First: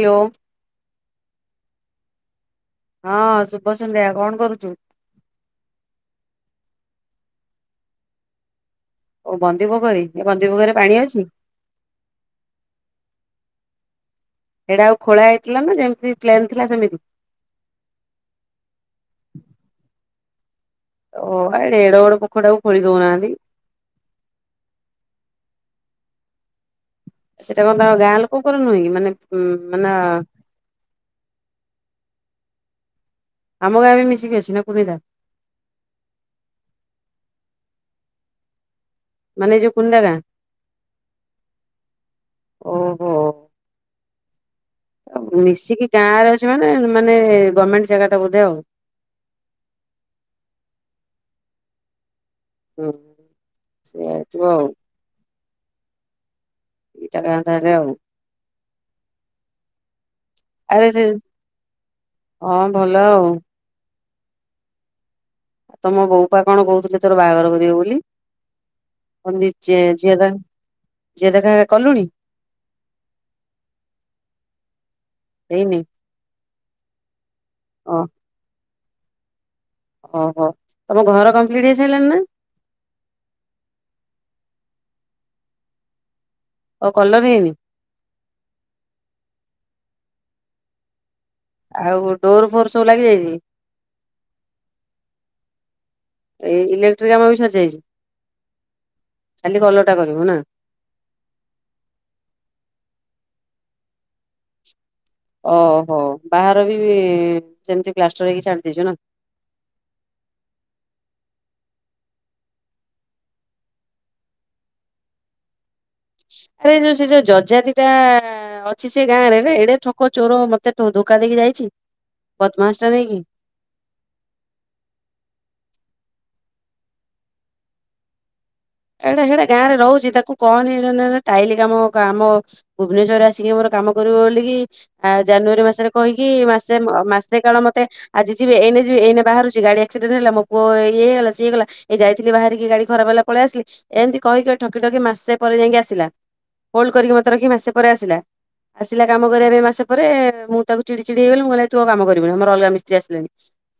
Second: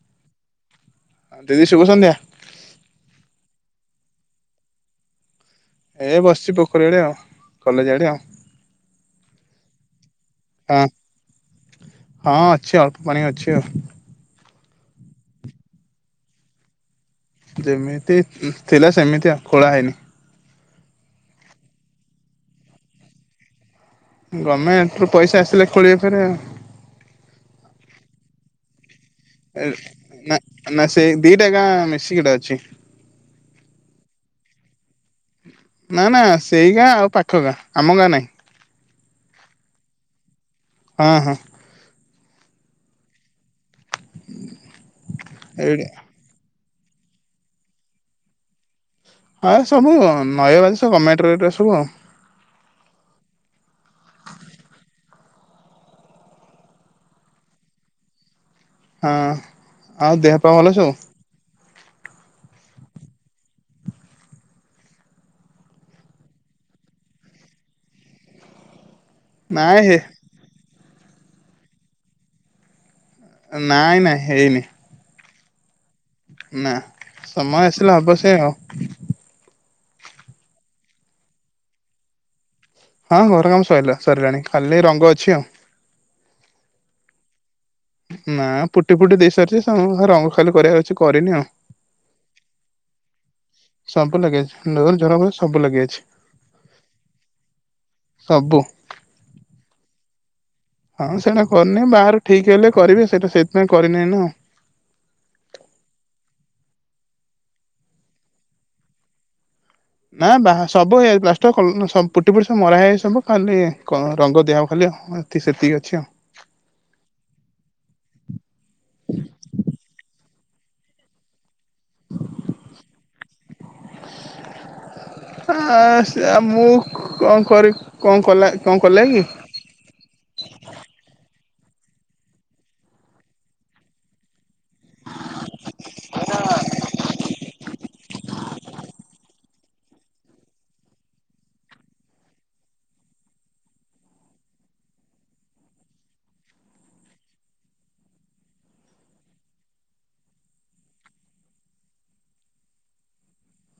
Hello. ଦିଦି ଶୁଭସନ୍ଧ୍ୟା। ହଁ ଶୁଭସନ୍ଧ୍ୟା କଣ କରୁଛୁ? ଏ ବସିଛି ପୋଖରୀ ଆଡ଼େ ଆଉ କଲେଜ ଆଡ଼େ ଆଉ। ଓ ବନ୍ଦୀ ପୋଖରୀ ଏ ବନ୍ଦୀ ପୋଖରୀରେ ହଁ ପାଣି ଅଛି? ହଁ ଅଛି ଅଳ୍ପ ପାଣି ଅଛି ଆଉ। ସେଇଟା ଆଉ ଖୋଳା ହେଇଥିଲା ନା ଯେମିତି ପ୍ଲେନ୍ ଥିଲା ସେମିତି। ଯେମିତି ଥିଲା ସେମିତି ଆଉ ଖୋଳା ହେଇନି। ଓ ଏଡ଼େ ବଡ଼ ପୋଖରୀ ଟାକୁ ଖୋଳି ଦଉନାହାନ୍ତି। ଗମେଣ୍ଟ ରୁ ପଇସା ଆସିଲେ ଖୋଳିବେ ଫେରେ ଆଉ। ସେଟା କଣ ତାଙ୍କ ଗାଁ ଲୋକଙ୍କର ନୁହଁ କି ମାନେ ଉଁ ମାନେ ନା ନା ସେଇ ଦିଟା ଗାଁ ମିଶିକି ଏଟା ଅଛି। ଆମ ଗାଁ ବି ମିଶିକି ଅଛି ନା କୁନିଦା। ନା ନା ସେଇ ଗାଁ ଆଉ ପାଖ ଗାଁ ଆମ ଗାଁ ନାହିଁ। ମାନେ ଯୋଉ କୁନିଦା ଗାଁ। ହଁ ହଁ। ଓହୋ। ଆଉ ଏଇଠି ମିଶିକି ଗାଁ ରେ ଅଛି ମାନେ ମାନେ ଗମେଣ୍ଟ ଜାଗା ଟା ବୋଧେ ଆଉ। ହଁ ସବୁ ନଈବାଦ ସବୁ ଗମେଣ୍ଟର ଏଗୁଡା ସବୁ ଆଉ। ହୁଁ ସେଇଆ ହେଇଥିବ ଆଉ। ଦିଟା ଗାଁ ତାହେଲେ ଆଉ। ହଁ। ହଉ ଦେହ ପା ଭଲ। ଆରେ ସବୁ? ସେ ହଁ ଭଲ ଆଉ। ତମ ବୋଉପା କଣ କହୁଥିଲେ ତୋର ବାହାଘର କରିବେ ବୋଲି। ମନ୍ଦୀପ ନାଇଁ ଯେ ହେ ଝିଅ ଦେଖା ଝିଆ ଦେଖା କଲୁଣି। ନାଇଁ ନାଇଁ ହେଇନି। ହେଇନି। ନା ସମୟ ଓ ଆସିଲେ ହବ ସେ ଆଉ। ଓହୋ ତମ ଘର କମ୍ପ୍ଲିଟ୍ ହେଇ ସାରିଲଣି ନା। ହଁ ଘର କାମ ସରିଲା ସରିଲାଣି କାଲି ରଙ୍ଗ ଅଛି ଆଉ। ଆଉ କଲର ହେଇନି? ନା ପୁଟି ଫୁଟି ଦେଇସାରିଚି ରଙ୍ଗ ଖାଲି କରିବାର ଅଛି କରିନି ଆଉ। ଆଉ ଡୋର ଫୋର ସବୁ ଲାଗିଯାଇଚି? ସବୁ ଲାଗି ଯାଇଛି ଡୋର, ଝରକା ସବୁ ଲାଗି ଯାଇଛି। ଏଇ ଇଲେକ୍ଟ୍ରିକ କାମ ବି ସରିଯାଇଛି ସବୁ। ଖାଲି କଲରଟା କରିବୁ ନା? ହଁ ସେଇଟା କରିନି ବାହାର ଠିକ ହେଲେ କରିବି ସେଇଟା ସେଇଥିପାଇଁ କରିନି ଏଇନା ଆଉ। ଓହୋ ବାହାର ବି ସେମିତି ପ୍ଲାଷ୍ଟର ହେଇକି ଛାଡିଦେଇଚୁ ନା। ନା ବା ସବୁଇ ପ୍ଲାଷ୍ଟର କଲ୍ ସ ପୁଟି ପୁଟି ସବୁ ମରାହଇ ସବୁ ଖାଲି ରଙ୍ଗ ଦିଆହବ ଖାଲି। ତିକି ସେତିକି ଅଛି ଆଉ। ଆରେ ଯୋଉ ସେ ଯୋଉ ଜଜାତିଟା ଅଛି ସେ ଗାଁରେ ଏଇଡେ ଠକ ଚୋର ମତେ ଧୋକା ଦେଇକି ଯାଇଚି ବଦ୍ମାସ ଟା ନେଇକି। [inaudible] ଆ ସେ ମୁଁ କଣ କରି କଣ କରଲା ଏଇଟା ସେଇଟା ଗାଁ ରେ ରହୁଚି ତାକୁ କହନି ନି ନି ଟାଇଲି କାମ କାମ ଭୁବନେଶ୍ୱରେ ଆସିକି ମୋର କାମ କରିବ ବୋଲିକି ଆ ଜାନୁଆରୀ ମାସରେ କହିକି ମାସେ ମାସେ କାଳ ମତେ ଆଜି ଯିବି ଏଇନ ଯିବି ଏନେ ବାହାରୁଚି ଗାଡି ଆକ୍ସିଡେଣ୍ଟ ହେଲା ମୋ ପୁଅ ଇଏ ହେଇଗଲା ସିଏ ହେଇଗଲା। ଏ ଯାଇଥିଲି ବାହାରିକି ଗାଡି ଖରାପ ହେଲା ପଳେଇ ଆସିଲି ଏମିତି କହିକି ଠକି ଠକି ମାସେ ପରେ ଯାଇକି ଆସିଲା। ହୋଲ୍ଡ କରିକି ମୋତେ ରଖିକି ମାସେ ପରେ ଆସିଲା। ଆସିଲା କାମ କରିବା ପାଇଁ ମାସ ପରେ ମୁଁ ତାକୁ ଚିଡି ଚିଡି ହେଇଗଲି ମୁଁ କହିଲି ତୁ ଆଉ କାମ କରିବୁନୁ ଆମର ଅଲଗା ମିସ୍ତ୍ରୀ ଆସିଲେଣି।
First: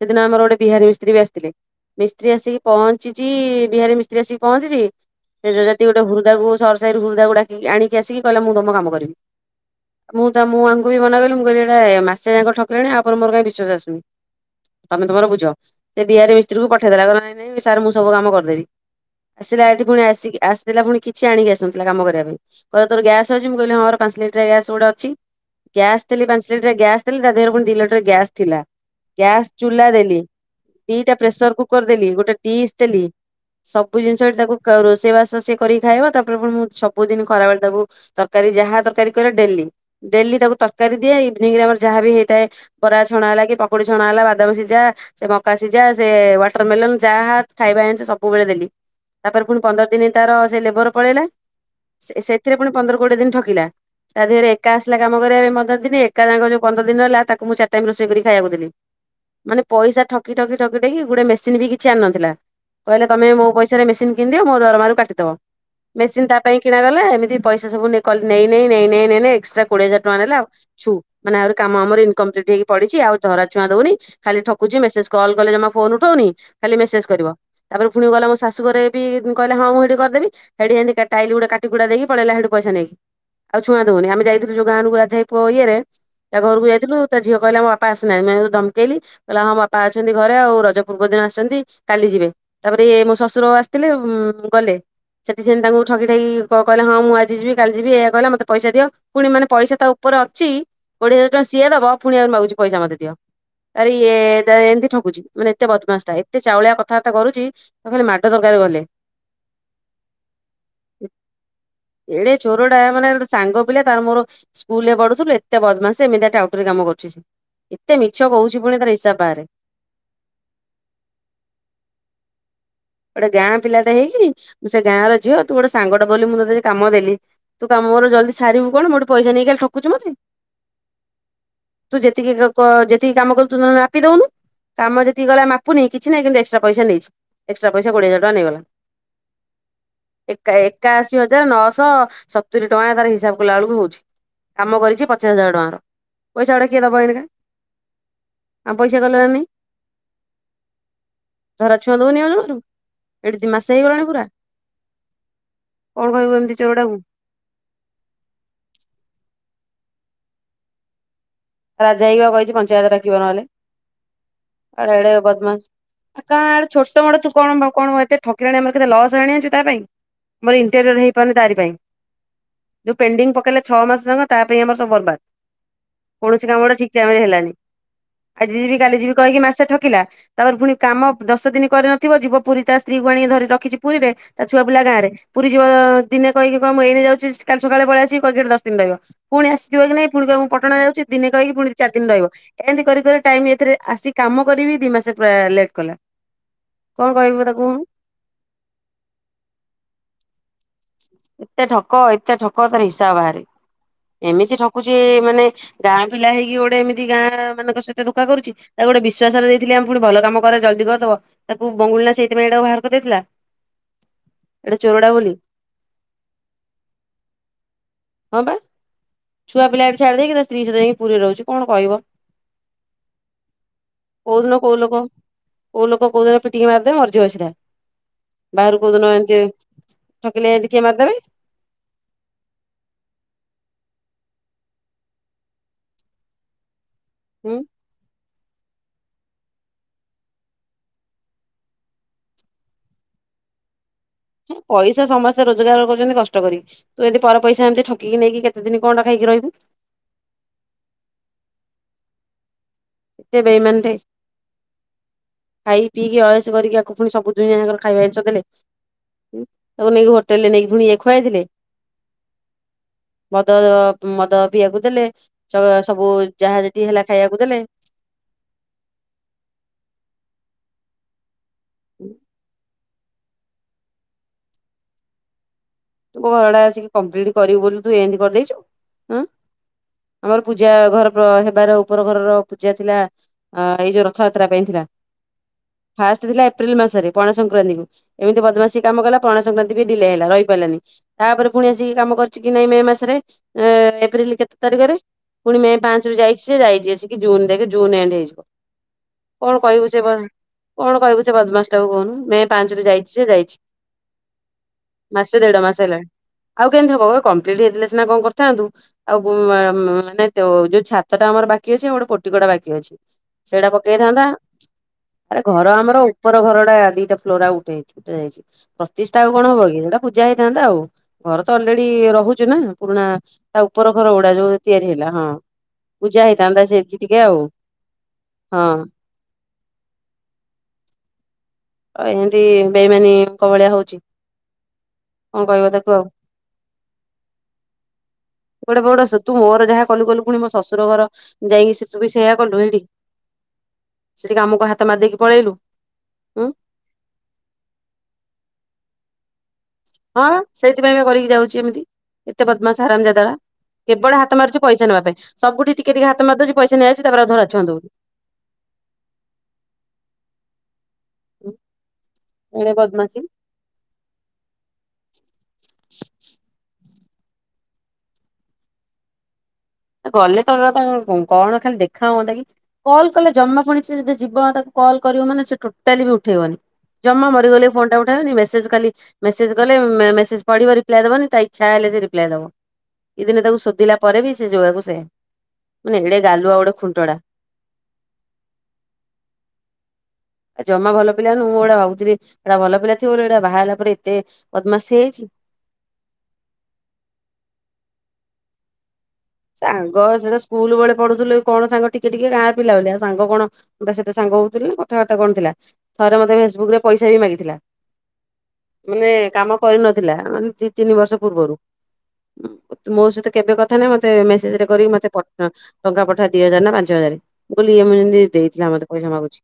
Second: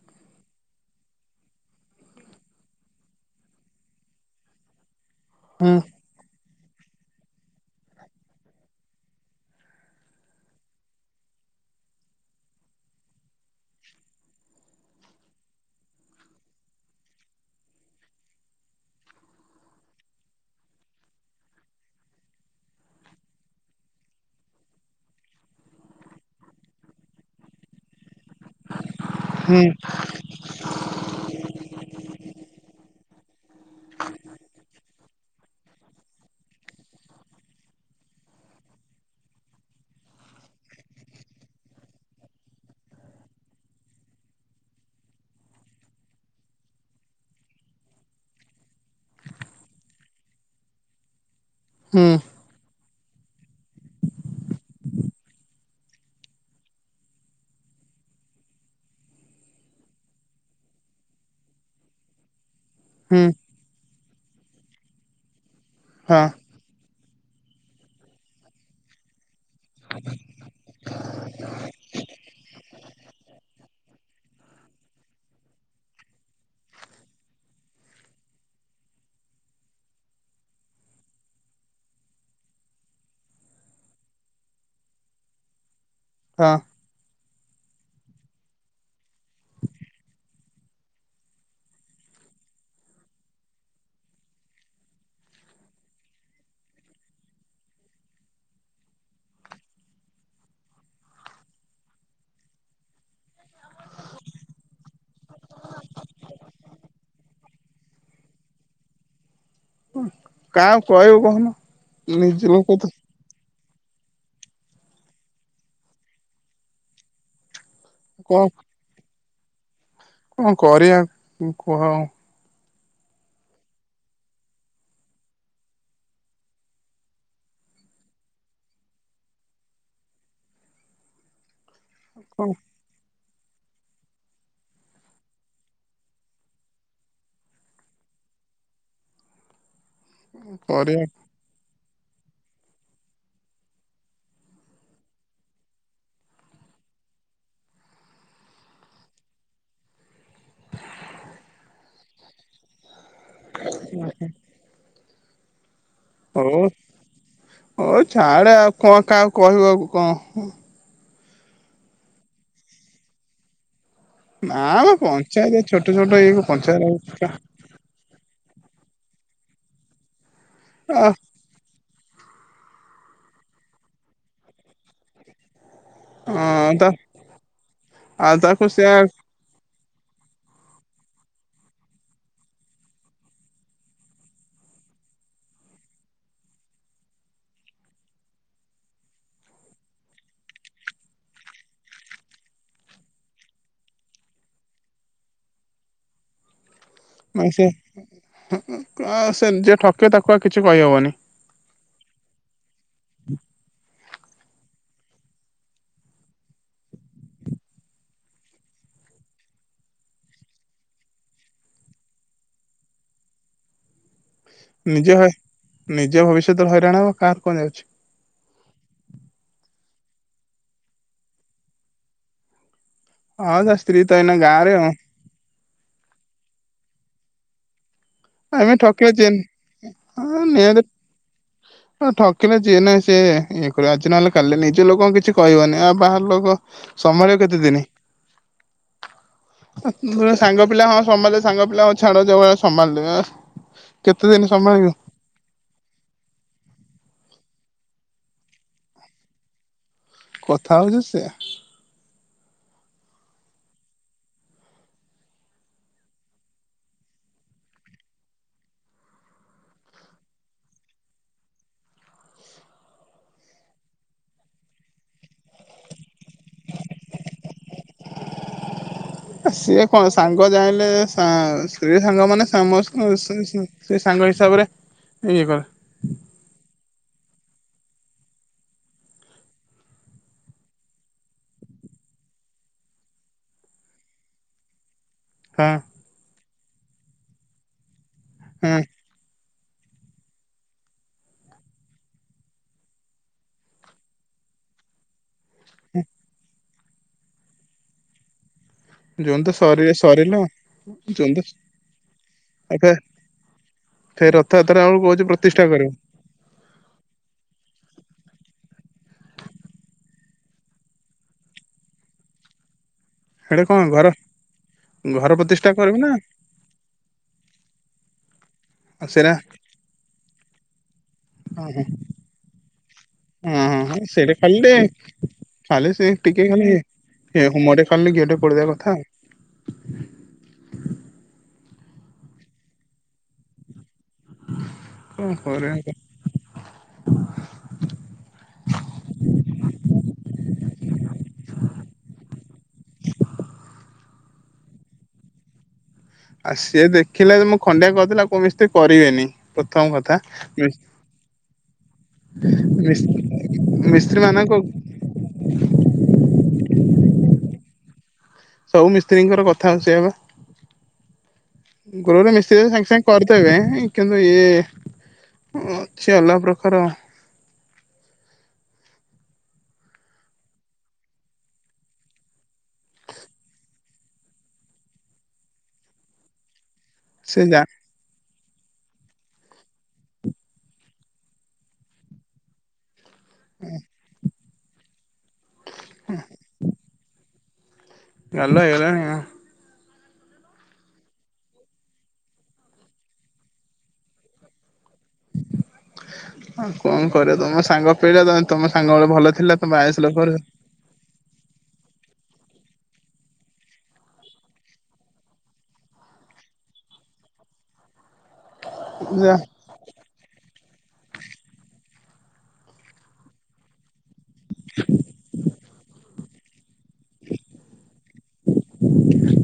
ସେଦିନ ଆମର ଗୋଟେ ବିହାରୀ ମିସ୍ତ୍ରୀ ବି ଆସିଥିଲେ। ମିସ୍ତ୍ରୀ ଆସିକି ପହଞ୍ଚିଛି ବିହାରୀ ମିସ୍ତ୍ରୀ ଆସିକି ପହଞ୍ଚିଚି ସେ ହୁଁ ଯଯାତି ଗୋଟେ ହୃଦାକୁ ସରସାଇ ରୁ ହୃଦକୁ ଡାକି ଆଣିକି ଆସିକି କହିଲେ ମୁଁ ତମ କାମ କରିବି। ମୁଁ ତମ ଆଙ୍କୁ ବି ମନା କିଲ ମୁଁ କହିଲି ଏଟା ମାସେ ଯାକ ଠକଲାଣି ଆ ଉପରେ ମୋର ବିଶ୍ୱାସ ଆସୁନି। ତମେ ତମର ବୁଝ। ସେ ବିହାରି ମିସ୍ତ୍ରୀକୁ ପଠେଇଦେଲା, କହିଲା ସାର ମୁଁ ସବୁ କାମ କରିଦେବି। ଆସିଲା ଏଠି ପୁଣି ଆସିକି ଆସିଥିଲା ପୁଣି କିଛି ଆଣିକି ଆସିନଥିଲା କାମ କରିବା ପାଇଁ। କହିଲା ତୋ ଗ୍ୟାସ୍ ଅଛି ହଁ ମୁଁ କହିଲିର ପାଞ୍ଚ ଲିଟର ଗ୍ୟାସ୍ ଗୋଟେ ଅଛି। ଗ୍ୟାସ୍ ଦେଲି ପାଞ୍ଚ ଲିଟର ଗ୍ୟାସ ଦେଲି ତା ଦେହରେ ପୁଣି ଦି ଲିଟର ଗ୍ୟାସ୍ ଥିଲା ଗ୍ୟାସ୍ ହୁଁ ଚୁଲା ଦେଲି। ଦିଟା ପ୍ରେସର କୁକର ଦେଲି ଗୋଟେ ଡିସ୍ ଦେଲି ସବ ବୁ ଜିନଷ ତାକୁ ରୋଷେଇବାସୋଷେଇ କରିକ ଖାଇବ ତାପରେ ପ ମୁଁ ସବୁଦିନ ଖରା ବଳେ ତାକୁ ତରକାରୀ ଯାହା ତରକାରୀ କରେ ଡେଲି ଡେଲି ତାକୁ ତରକାରୀ ଦିଏ ଇଭିନିଂ ରେ ଆମର ଯାହା ବିି ହେଇଥାଏ ବରା ଛଣା ହେଲା କି ପକୁଡି ଛଣା ହେଲା ବାଦବ ସିଝା - ସେ ମକା ସିଝା ସେ ୱାଟରମେଲନ ଯାହା ଖାଇବା ଜିନିଷ ସବୁବେଳେ ଦେଲି। ତାପରେ ପୁଣି ପନ୍ଦର ଦିନ ତାର ସେ ଲେବର ପଳେଇଲା ହୁଁ ସେଥିରେ ପୁଣି ପନ୍ଦରରୁ କୋଡିଏ ଦିନ ଠକିଲା। ତା ଦେହରେ ଏକା ଆଶିଥିଲା କାମ କରିବାପାଇଁ ପନ୍ଦର ଦିନ ଏକାଙ୍କା ଯୋଉ ପନ୍ଦର ଦିନ ରହିଲା ତାକୁ ମୁଁ ଚାରି ଟାଇମ୍ ରୋଷେଇ କରି ଖାଇବାକୁ ଦେଲି। ମାନେ ପଇସା ଠକି ଠକି ଠକି ଗୋଟେ ମେସିନ ବି କିଛି ଆଣିନଥିଲା। କହିଲେ ହୁଁ ତମେ ମୋ ପଇସାରେ ମେସିନ କିଣିିଦିଅ ମୋ ଦରମାରୁ କାଟିଦବ ହଁ ମେସିନ ତା ପାଇଁ କିଣା ଗଲା ଏମିତି ପଇସା ସବୁ କଲା ନେଇ ନେଇ ନେଇ ଏକ୍ସଟ୍ରା କୋଡି ହଜାର ଟଙ୍କା ନେଲା। ଛୁ। ମାନେ କାମ ଆହୁରି ଆମ ଇନକମ୍ପ୍ଲିଟ୍ ହେଇି ପଡିଚି ଆଉ ଧରା ଛୁଁ ଦଉନି। ଖାଲି ଠକୁଚି ମେସେଜ କ୍ କଲେ ଜମା ଫୋନ ଉଠଉନି ଖାଲି ମେସେଜ ତାପରେ ପୁଣି ଗଲେ ମୋ ସାସ୍ ଶୁ ଘରେ ବି କହିଲା ହଁ ମୁଁ ଏଇଠି କରିଦେବି ସେଠି ଶେନ୍ତି ଟାଇଲ କାଟିକୁଟା ଦେଇକି ପଳେଇଲା ସେଠି ପଇସା ନେଇକି। ଆଉ ଛୁଆଁ ଦଉନି ଆମେ ଯାଇଥିଲୁ ଯୋଉ ଗାଁକୁ ରାଜା ହେଇ ପୁ ଇଏରେ ତା ହଁ ଘରକୁ ଯାଇଥିଲୁ। ତା ଝିଅ କହିଲା ମୋ ବାପା ଆସିନାହାନ୍ତି ମୁଁ ଧମକେଇଲି। କହିଲା ହଁ ବାପା ଅଛନ୍ତି ଘରେ ଆଉ ରଜ ପୂର୍ବ ଦିନ ଆସଛନ୍ତି କାଲି ଯିବେ ତାପରେ ଇଏ ମୋ ଶଶୁର ଶଶୁର ଆସିଥିଲେ ଗଲେ। ସେଠି ସେନ୍ତି ତାକୁ ଠକି ଠାକି କହିଲା ହଁ ମୁଁ ଆଜି ଯିବି କାଲି ଯିବି ଏହା କଇଲା ମତେ ପଇସା ଦିଅ। ପୁଣି ମାନେ ପଇସା ତା ଉପରେ ଅଛି କୋଡିଏ ହଜାର ଟଙ୍କା ସିଏ ଦବ ପୁଣି ଆହୁରି ମାଗୁଛି ପଇସା ମତେ ଦିଅ। ଆରେ ଇ ଏମିତି ଠକୁଛି ମାନେ ଏତେ ବଦମାସ ଟା ଏତେ ଚାଉଳିଆ କଥାବାର୍ତା କରୁଚି। କୁ ଖାଲି ମାଡ ଡ ଦରକାର ଗଲେ। ଅଁ କାଉ କଇଉ କଉନ ଏଡେ ନିଜ ଚୋରଟା ଲୋକ ତ ମାନେ ଗୋଟେ ସାଙ୍ଗ ପିଲା ତାର ମୋର ସ୍କୁଲ୍ ରେ ପଢୁଥୁଲୁ ଏତେ ବଦମାସୀ ଏମିତିଆ ଟାଉଟରି କାମ କରୁଚି ସିଏ। ଏତେ ମିଛ କହୁଛି ପୁଣି ତାର ହିସାବ ବାହାରେ। କଁ କରିଆ କୁ କୁହ ଆଉ? ଓଟେ ଗାଁ ପିଲାଟେ ହେଇକି ମୁଁ ସେ ଗାଁର ଝିଅ ତୁ ଗୋଟେ ସାଙ୍ଗଟେ ବୋଲି ମୁଁ ତତେ ଏ କାମ ଦେଲି। ତୁ କାମ ମୋର ଜଲ୍ଦୀ ସାରିବୁ କଣ ମୋଠୁ ପଇସା ନେଇକି ଖାଲି ଠକୁଚୁ ମତେ? ତୁ ଯେତିକି କଣ ଗକ ଯେ ତିି କାମ କଲୁ ତୁ ନହେନେ ମାପି ଦଉନୁ କାମ ଯେତିକି ଗଲା ମାପୁନେଇ କିଛି ନାହିଁ କିନ୍ତୁ ଏସଟ୍ରା ପଇସା ନେଇଚି। ଏକ୍ସଟ୍ରା ପଇସା କୋଡ଼ିଏ ହଜାର ଟଙ୍କା ନେଇଗଲା ଏକା କରିବା ଏକାଅଶି ହ ଜାର ନଅଶ ସତୁରି ଟଙ୍କା ତାର ହିସାବ କଲା ଅଳୁକୁ ହଉଛି। କାମ କରିଛି ପଚାଶ ହଜାର ଟଙ୍କାର ପଇସା ଅଡ଼ା କିଏ ଦବ ଏଇନିକା? ଆମ ପଇସା ଗଲା ନା ନାଇ? ଧରା ଛୁଆ ଦୋଉନେଇ ଆଳରୁ ଏଠି ଦି ମାସେ ହେଇଗଲାଣି ପୁରା। ହଉ କଣ କହିବୁ ଏମିତି ଚୋରାଟାକୁ? ହ ଛାଡ଼େ ଆଉ କଁ କାହା କହିବାକୁ କଁ? ରାଜା ହାଇକି ବା କହିଚି ପଞ୍ଚାୟତ ଡାକିବ ନହେଲେ। ନା ମ ଆରା ଏଡ଼େ ପଞ୍ଚାୟତ ବଦମାସ୍ ଛୋଟ ଛୋଟ ଆ ଇଏ କା ଆଡ଼େ ପଞ୍ଚାୟତ ଛୋଟ ମଡ଼ ତୁ କଣ ବା କଣ ବା କେ ଠକିଲାଣି ଆମର କେତେ ଲସ୍ ହେଣି ଆଣିଚୁ ତା ପାଇଁ ଆମର ଇଣ୍ଟେରିୟର୍ ହେଇପାରୁନି ତାରି ପାଇଁ। ଯୋଉ ପେଣ୍ଡିଙ୍ଗ୍ ପକେଇଲା ଛ ମାସ ଜାଙ୍କ ତା ପାଇଁ ଆମର ସବୁ ବର୍ବାଦ। ଆ କୌଣସି କାମ ଉଡ଼ା ତା ଠିକ୍ ଟାଇମ୍ ରେ ହେଲାନି। ଆଉ ଆଜି ତାକୁ ଯିବି ସେ କାଲି ଯିବି କହିକି ମାସେ ଠ କିଲା ତାପରେ ଫୁଣି କାମ ଦଶ ଦିନି କରିନଥିବ ଯିବ ପୁରୀ ତା ସ୍ତ୍ରୀକୁ ଆଣିକି ଧରି ରଖିଚି ପୁରୀରେ ତା ଛୁଆ ପିଲା ଗାଁରେ ପୁରୀ ଯିବ ଦିନେ କହିକି କ ମୁଁ ଏଇନେ ଯାଉଚି କାଲି ସକାଳେ ପଳିଆସି କହିକି ହେଠି ଦଶ ଦିନ ରହିବ। ପୁଣି ଆସିଥିବ କି ନାଇଁ ପୁଣି କହିବ ମୁଁ ପଟଣା ଯାଉଚି ଦିନେ କହିକି ପୁଣି ଚାରି ଦିନ ରହିବ। ଏନ୍ତି କରି କରି ଟାଇମ୍ ଏଇଥିରେ ଆସି କାମ କରି ବି ଦି ମାସେ ପ୍ରାୟ ଲେଟ୍ କଲା। କଣ କହିବୁ ନାଇଁ ତାକୁ ସେ କହୁନୁ ଉଁ ଉଁ ଆ ସେ ଯିଏ ଠକେ ତାକୁ ଆଉ କିଛି କହିହବନି। ଏତେ ଠକ ଏତେ ଠକ ତାର ହିସାବ ବାହାରେ ଏମିତି ଠକୁଚି ମାନେ ଗାଁ ପିଲା ହେଇକି ଗୋଟେ ଏମିତି ଗାଁମାନଙ୍କ ସହିତ ଧୋକା କରୁଚି। ତା ଗୋଟେ ବିଶ୍ଵାସରେ ଦେଇଥିଲେ ଆମ ପୁଣି ଭଲ କାମ କରେ ଜଲ୍ଦୀ କରିଦବ। ତାକୁ ବଙ୍ଗୁଳି ନା ସେଇଥିପାଇଁ ଏଟାକୁ ବାହାର କରିଦେଇଥିଲା। ଏଟା ଚୋରଟା ନିଜେ ବୋଲି ହଏ ନିଜେ ଭବିଷ୍ୟତରେ ହଇରାଣ ହବ କାହାର କଣ ଯାଉଛି? ହଁ ପା ଛୁଆ ପିଲା ହେଟି ଛାଡ଼ି ଦେଇେଇକିନା ତ୍ରୀ ସ ଯାଇକି ପୁରୀ ରହୁଚି କଣ କହିବ? ହଁ ତା ସ୍ତ୍ରୀ ତ ଏଇନା କୋଉଦିନ କୋଉ ଗାଁରେ ଆଉ। ଲୋକ କୋଉ ଲୋକ କୋଉ ଦିନ ପିିଟିକି ମାରିଦେବେ ମରଯିବ ସିଧା। ଆମେ ବାହାରୁ କୋଉଦିନ ଠକିଲେ ଯିଏ ଏନ୍ତି ଠକିଲେ ଏଦି କିଏ ମାରିଦେବେ? ହଁ ଠକିଲା ଯିଏ ନାଇଁ ସିଏ ଇଏ କରିଅ ଆଜି ନହେଲେ କାଲି ନିଜ ଲୋକଙ୍କୁ କିଛି କହିବନି ଆଉ ବାହାର ଲୋକ ସମରେ ହୁଁ କେତେ ଦିନି? ପ ବ ସାଙ୍ଗ ପିଲା ହଁ ସମତେ ସାଙ୍ଗ ପିଲା ହଉ ଛାଡ଼ ଯୋଉ ହେ ସମାନ। ଅଁ ହଁ ପଇସା ସମ ତ ରୋଜଗାର କରୁଚନ୍ତି କଷ୍ଟ କରି ତୁ ଅଦି ପର ପଇସା ଏନ୍ତି ଠକିକି ନେଇକି କେତ ଦିନି କଣ୍ଟା ଖାଇକି ରହିବୁ? କଥା ହଉଚି ସେଇଆ। ଏ ବେଇମାନଟେ। ଖାଇ ପିଇକି ଅଏସ କରିକି ଆକୁ ଫୁଣି ସବୁ ଦୁନିଆ ଯାକର ଖାଇବା ଜିନିଷ ଦେଲେ। ତାକୁ ନେଇକି ହୋଟେଲ୍ ରେ ନେଇକି ଫୁଣି ଇଏ ଖୁଆଇଥିଲେ। ମଦ ମଦ ପିଇଆକୁ ଦେଲେ ଚ ସବୁ ଯାହା ଯେତି ହେଲା ଖାଇବାକୁ ଦେଲେ। ଏ ସିଏ କଣ ସାଙ୍ଗ ଜାଇଁଲେ ସା ସ୍ତ୍ରୀ ସାଙ୍ଗ ମାନେ ସମସ୍କ ମିଶଚନ୍ତି ସିଏ ସାଙ୍ଗ ହିସାବରେ ଇଏ କରେ। ତୁ ମୋ ଘରଟା ଆସିକି କମ୍ପ୍ଲିଟ୍ କରିବୁ ବୋଲି ତୁ ଏନ୍ତି କରିଦେଇଚୁ ଉଁ? ଆମର ପୂଜା ଘର ପ୍ର ହେବାର ଉପର ଘରର ପୂଜା ଥିଲା ଅ ଏଇ ଯୋଉ ରଥଯାତ୍ରା ପାଇଁ ଥିଲା। ହଁ। ଫାଷ୍ଟ ଥିଲା ଏପ୍ରିଲ ମାସରେ ପଣା ସଂକ୍ରାନ୍ତିକୁ ଏମିତି ହଁ ବଦମାସୀ କାମ କଲା ପଣା ସଂକ୍ରାନ୍ତି ବି ଡିଲେ ହେଲା ରହିପାରିଲାନି। ତାପରେ ପୁଣି ଆସିକି କାମ କରିଛି କି ନାଇଁ ମେ ମାସରେ ଏପ୍ରିଲ କେତେ ତାରିଖରେ ପୁଣି ମେ ପାଞ୍ଚରୁୁ ଯାଇଛି ସେ ଯାଇଛି ଆସିକି ଜୁନ ଦେଖେ ଜୁନ୍ ଏଣ୍ଡ ହେଇଯିବ। ଜୁନ କଣ ତ କହିବୁ ସର ସେ ସରିଲା ଆଉ। କଣ କହିବୁ ସେ ବଦମାସ ଟାକୁ କହୁନୁ, ମେ ପାଞ୍ଚରୁ ଯାଇଛି ସେ ଯାଇଛି। ଫେର୍ ରଥଯାତ୍ରା ବେଳକୁ କହୁଛି ମାସେ ଦେଢ ପ୍ରତିଷ୍ଠା ମାସ କରିବ। ହେଲାଣି ଆଉ କେମିତି ହବ ଓ କମ୍ପ୍ଲିଟ ହେଇଥିଲେ ସିନା କଣ କରିଥାନ୍ତୁ। ଆଉ ମୁଁ ମ-ମ-ମାନେ ତ ଯୋଉ ଛାତ ଟା ଆମର ବାକି ଅଛି ଆଉ ଗୋଟେ ପୋଟିକଟା ବାକି ଅଛି। ହେଡେ ସେଇଟା କଣ ଘର ପକେଇଥାନ୍ତା। ଆରେ ପ୍ରତିଷ୍ଠା ଘର କରିବୁ ଆମର ନା ଉପର ଘରଟା ଦିଟା ଫ୍ଲୋର ଆଉ ଉଠେଇଚି ଉଠା ଯାଇଛି। ପ୍ରତିଷ୍ଠା ସେରା ଆଉ କଣ ହବ କି ସେଟା ପୂଜା ହେଇଥାନ୍ତା ଆଉ। ଘର ତ ଓହୋ ଅଲରେଡି ରହୁଛୁ ନା ପୁରୁଣା ହଁ ତା ଉପର ହଁ ଘର ଗୁଡା ସେଇଟା ଯୋଉ ଖାଲି ଟେ ତିଆରି ହେଲା ହଁ। ଖାଲି ସେ ପୂଜା ଟିକେ ହେଇଥାନ୍ତା ଖାଲି ସେଠି ଟିକେ ଏ ଆଉ ହୋମଟେ ଖାଲି ଗେଟେ ପଡିବା ହଁ। କଥା ଆଉ ଆଉ ଏମତି ବେଇମାନୀ ଙ୍କ ଭଳିଆ ହଉଛି, କଣ କହିବ ତାକୁ ଆଉ। [inaudible] ତୁ ମୋର ଯାହା କଲୁ କଲୁ ପୁଣି ମୋ ଶଶୁର ଘର ଯାଇକି ସେ ତୁ ବି ସେୟା କଲୁ ଏଇଟି, ସେଠିକି ଆମକୁ ହାତ ମାରିଦେଇକି ପଳେଇଲୁ। ଉଁ ଆଉ ସିଏ ଦେଖିଲା ଯେ ମୁଁ ଖଣ୍ଡିଆ କରିଦେଲେ ଆଉ କୋଉ ମିସ୍ତ୍ରୀ କରିବେନି। ପ୍ରଥମ କଥା ହଁ ସେଇଥିପାଇଁ ବା କରିକି ଯାଉଛି ଏମିତି। ଏତେ ମିସ୍ ବଦମାସ! ! ! ! ! ! ! ! ! ! ଟା ମିସ୍ତ୍ରୀ କେବଳ ହାତ ମାନଙ୍କ ମାରୁଛି ପଇସା ନେବା ପାଇଁ। ସବୁଠି ଟିକେ ଟିକେ ହାତ ମାରଦଉଛି ପଇସା ନେଇଯାଉଛି ତାପରେ ଆଉ ଧରା ଛୁଆଁ ଦଉନି। ସବୁ ମିସ୍ତ୍ରୀଙ୍କର କଥା ହଉଛି ସେଇଆ ପା। ଗୋଟେ ଗୋଟେ ମିସ୍ତ୍ରୀ ଏଣେ ସାଙ୍ଗେ ସାଙ୍ଗେ ବଦମାସି। କରିଦେବେ। କିନ୍ତୁ ଇଏ ଅଛି ଅଲଗା ପ୍ରକାର ଆଉ। ଗଲେ ତ ତା କଣ ଖାଲି ଦେଖା ହୁଅନ୍ତା କି। କଲ୍ କଲେ ଜମା ପୁଣି ସେ ଯଦି ଯିବ ତାକୁ କଲ୍ କରିବ ମାନେ ସେ ଟୋଟାଲି ବି ଉଠେଇବନି। ଜମା ସେ ଯା ମରିଗଲେ ବି ଫୋନ ଟା ଉ ବନି ମେସେଜ କଲି ମେସେଜ କଲେ ମେସେଜ ପଢିବ ରିପ୍ଲାଏ ଦବନି ତା ଇଚ୍ଛା ହେଲେ ସେ ରିପ୍ଲାଏ ଦବ। ଏଇ ଦିନେ ତାକୁ ଶୋଧିଲା ପରେ ବି ସେ ଯୋଆକୁ ସେଇଆ, ମାନେ ଏଡେ ଗାଲୁଆ ଗୋଟେ ଖୁଣ୍ଟଡା। ଗାଲୁଆ ହେଇଗଲାଣି ଆଉ। ଜମା ଭଲ ପିଲା ନୁହେଁ ମୁଁ ଏଉଢା ଭାବୁଥିଲି ଏଇଟା ଭଲ ପିଲା ଥିବ ବୋଲି, ଏଇଟା ବାହା ହେଲା ପରେ ଏତେ ବଦମାସ ହେଇଯାଇଛି। ଆଉ କଣ କରିବା ତମ ସାଙ୍ଗ ପିିଲା ତମ ସାଙ୍ଗ ବେଳେ ଭଲ ଥି ସାଙ୍ଗ ସେଟା ସ୍କୁଲ ବେଳେ ପଢୁଥିଲୁ କଣ ସାଙ୍ଗ ଟିକେ ଟିକେ ଗାଁ ପିଲା ବୋଲି, ସାଙ୍ଗ କଣ ତା ସାତେ ସାଙ୍ଗ ହଉଥିଲି ନା କଥାବାର୍ତ୍ତା କଣ ଥିଲା। ଥରେ ମତେ ଫେସବୁକ ରେ ପଇସା ବି ମାଗିଥିଲା, ମାନେ ଯା କାମ କରିନଥିଲା ମାନେ ଦି ତିନି ବର୍ଷ ପୂର୍ବରୁ, ମୋ ସହିତ କେବେ କଥା ନାହିଁ ମତେ ମତେ ମେସେଜରେ କରିକି ମୋତେ ଟଙ୍କା ପଠା ଦି ହଜାର ନା ପାଞ୍ଚ ହଜାର ମୁଁ କହଲି ଏଇ ମୁଁ ଯେମତି ଦେଇଥିଲା ମତେ ପଇସା ମାଗୁଛି।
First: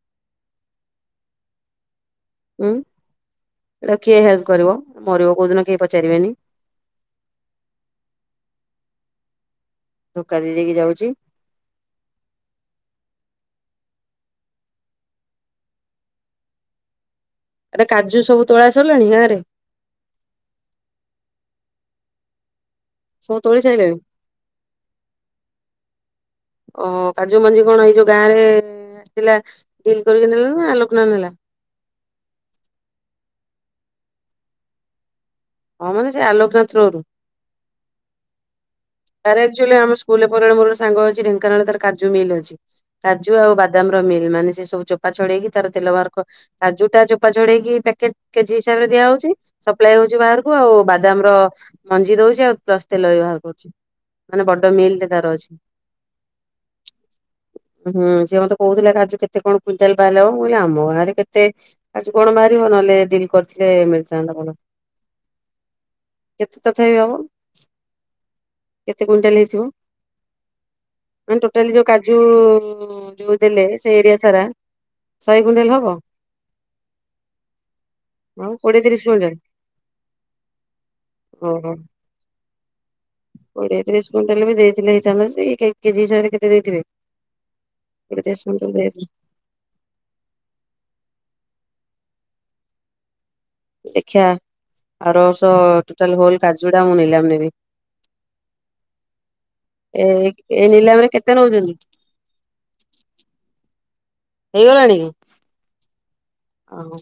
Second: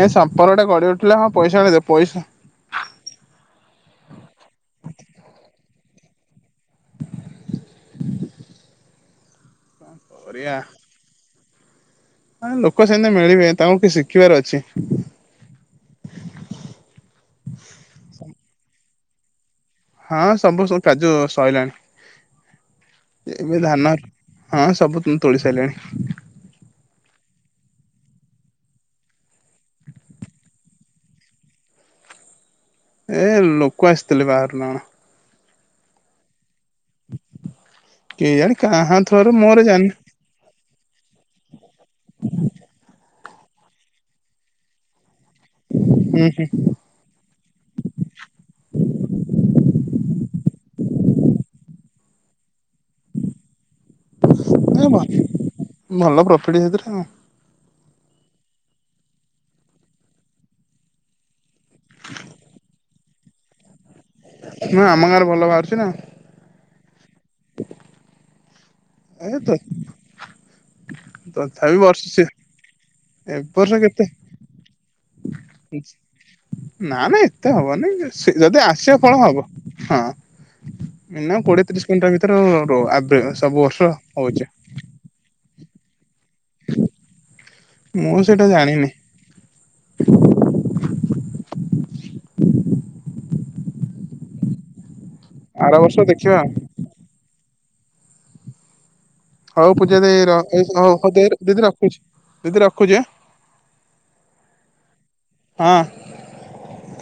ଏ ସମ୍ପର୍କଟା ଗଢି ଉଠିଲା ହଁ ପଇସା ଟା ଦେ ପଇସା ହୁଁ ଏଇଟାକୁ କିଏ ହେଲ୍ପ କରିବ, ମରିବ କୋଉ ଦିନ କେହି ପଚାରିବେନି। ଧୋକା ଦେଇ କରିବା। ଦେଇକି ଯାଉଛି। ଲୋକ ସେମିତି ମିଳିବେ ତାଙ୍କୁ କିଛି ଶିଖିବାର ଅଛି। ଆରେ କାଜୁ ସବୁ ତୋଳା ସରିଲାଣି ଗାଁ ରେ? ହଁ ସବୁ ସବୁ କାଜୁ ସଇଲାଣି। ସବୁ ତୋଳି ଏବେ ଧାନ ସାରିଲେଣି? ହଁ ସବୁ ତୋଳି ସାରିଲିଣି। ଓହ କାଜୁ ମଞ୍ଜି କଣ ଏଇ ଯୋଉ ଗାଁରେ ଥିଲା ଡିଲ୍ କରିକି ନେଲା ନା ଆଲୋକନା ନେଲା? ଏ ଲୋକ ଆସିଥିଲେ ବାହାରୁନା କଣ? ହଁ ମାନେ ସେ ଆଲୋକ ର ଥ୍ରୋରୁ। କେଇଆଣି କାହାନ୍ ଆରେ ଏକ୍ଚୁଲି ଆମ ସ୍କୁଲ୍ ରେ ପରା ମୋର ସାଙ୍ଗ ଅଛି ଢେଙ୍କାନାଳ ତାର କାଜୁ ମିଲ୍ ଅଛି। କାଜୁ ଆଉ ବାଦାମ ର ମିଲ୍ ମାନେ ସେ ସବୁ ଚୋପା ଛଡେଇକି ତାର ତେଲ ବାହାର କ, ହୁଁ କାଜୁଟା ଯୋ ଚୋପା ଛଡେଇକି ପ୍ୟାକେଟ୍ କେଜି ହିସାବରେ ଦିଆ ହଉଛି। ସପ୍ଲାଏ ହଉଛି ବାହାରକୁ। ଆଉ ବାଦାମ ର ମଞ୍ଜି ଦଉଛି ଆଉ ପ୍ଲସ୍ ତେଲ ବି ବାହାର କରୁଛି। ମାନେ ବଡ ମିଲ୍ ହୁଁ ଟେ ତାର ଅଛି। ଭଲ ପ୍ରଫିଟ ସେଥିରେ ଆଉ, ହୁଁ, ସିଏ ମୋତେ କହୁଥିଲା କାଜୁ କେତେ କଣ କୁଇଣ୍ଟାଲ ବାହାରଲେ ହବ। ମୁଁ କହିଲେ ଆମ ଗାଁରେ କେତେ କାଜୁ କଣ ବାହାରିବ ନହେଲେ ଡିଲ୍ କରିଥିଲେ ମିଳିଥାନ୍ତା ଭଲ। ନା ଆମ ଗାଁରେ ଭଲ ବାହାରୁଛି ନା, କେତେ ତଥାପି ହବ? କେତେ ଏ କୁଇଣ୍ଟାଲ ତ ହେଇଥିବ? ମାନେ ଟୋଟାଲି ତଥାପି ଯୋଉ ବର୍ଷ କାଜୁ ସେ ଏ ଯୋଉ ଦେଲେ ବର୍ଷ ସେ କେତେ ଏରିଆ ସାରା ଶହେ କୁଇଣ୍ଟାଲ ହବ? ନା ନା ଏତେ ହବନି, ଯୋ ସେ ହଁ ଯଦି କୋଡିଏ ତିରିଶ ଆସିବ ଫଳ କୁଇଣ୍ଟାଲ ହବ ହଁ। ନା କୋଡିଏ ଓହୋ ତିରିଶ କୁଇଣ୍ଟାଲ ଭିତରେ ଅ, ରଅ ଆବେ ଏ ସବୁ ବର୍ଷ ହଉଚି। ଥିଲେ ହେଇଥାନ୍ତା ଯେ ଏଇ କେ କେଜି ହିସାବରେ କେତେ ଦେଇଥିବେ? କୋଡିଏ ମୁଁ ତିରିଶ ସେଇଟା କୁଇଣ୍ଟାଲ ଜାଣିନି। ଦେଇଥିବେ ଦେଖିଆ ଆର ବର୍ଷ ଆର ଟୋଟାଲ ଦେଖିବା, ହୋଲ୍ କାଜୁ ଟା ମୁଁ ନିଲାମ ନେବି। ହଉ ପୂଜା ଏ ଦେଇ ର, ଏ ଏଇ ହଉ ନିଲାମରେ ହଉ କେତେ ଦେର ଦିଦି ନଉଛନ୍ତି ରଖୁଛି। ଦିଦି ରଖୁଚି ଆଁ। ହେଇଗଲାଣି? ହଁ। ଓ ହୋ।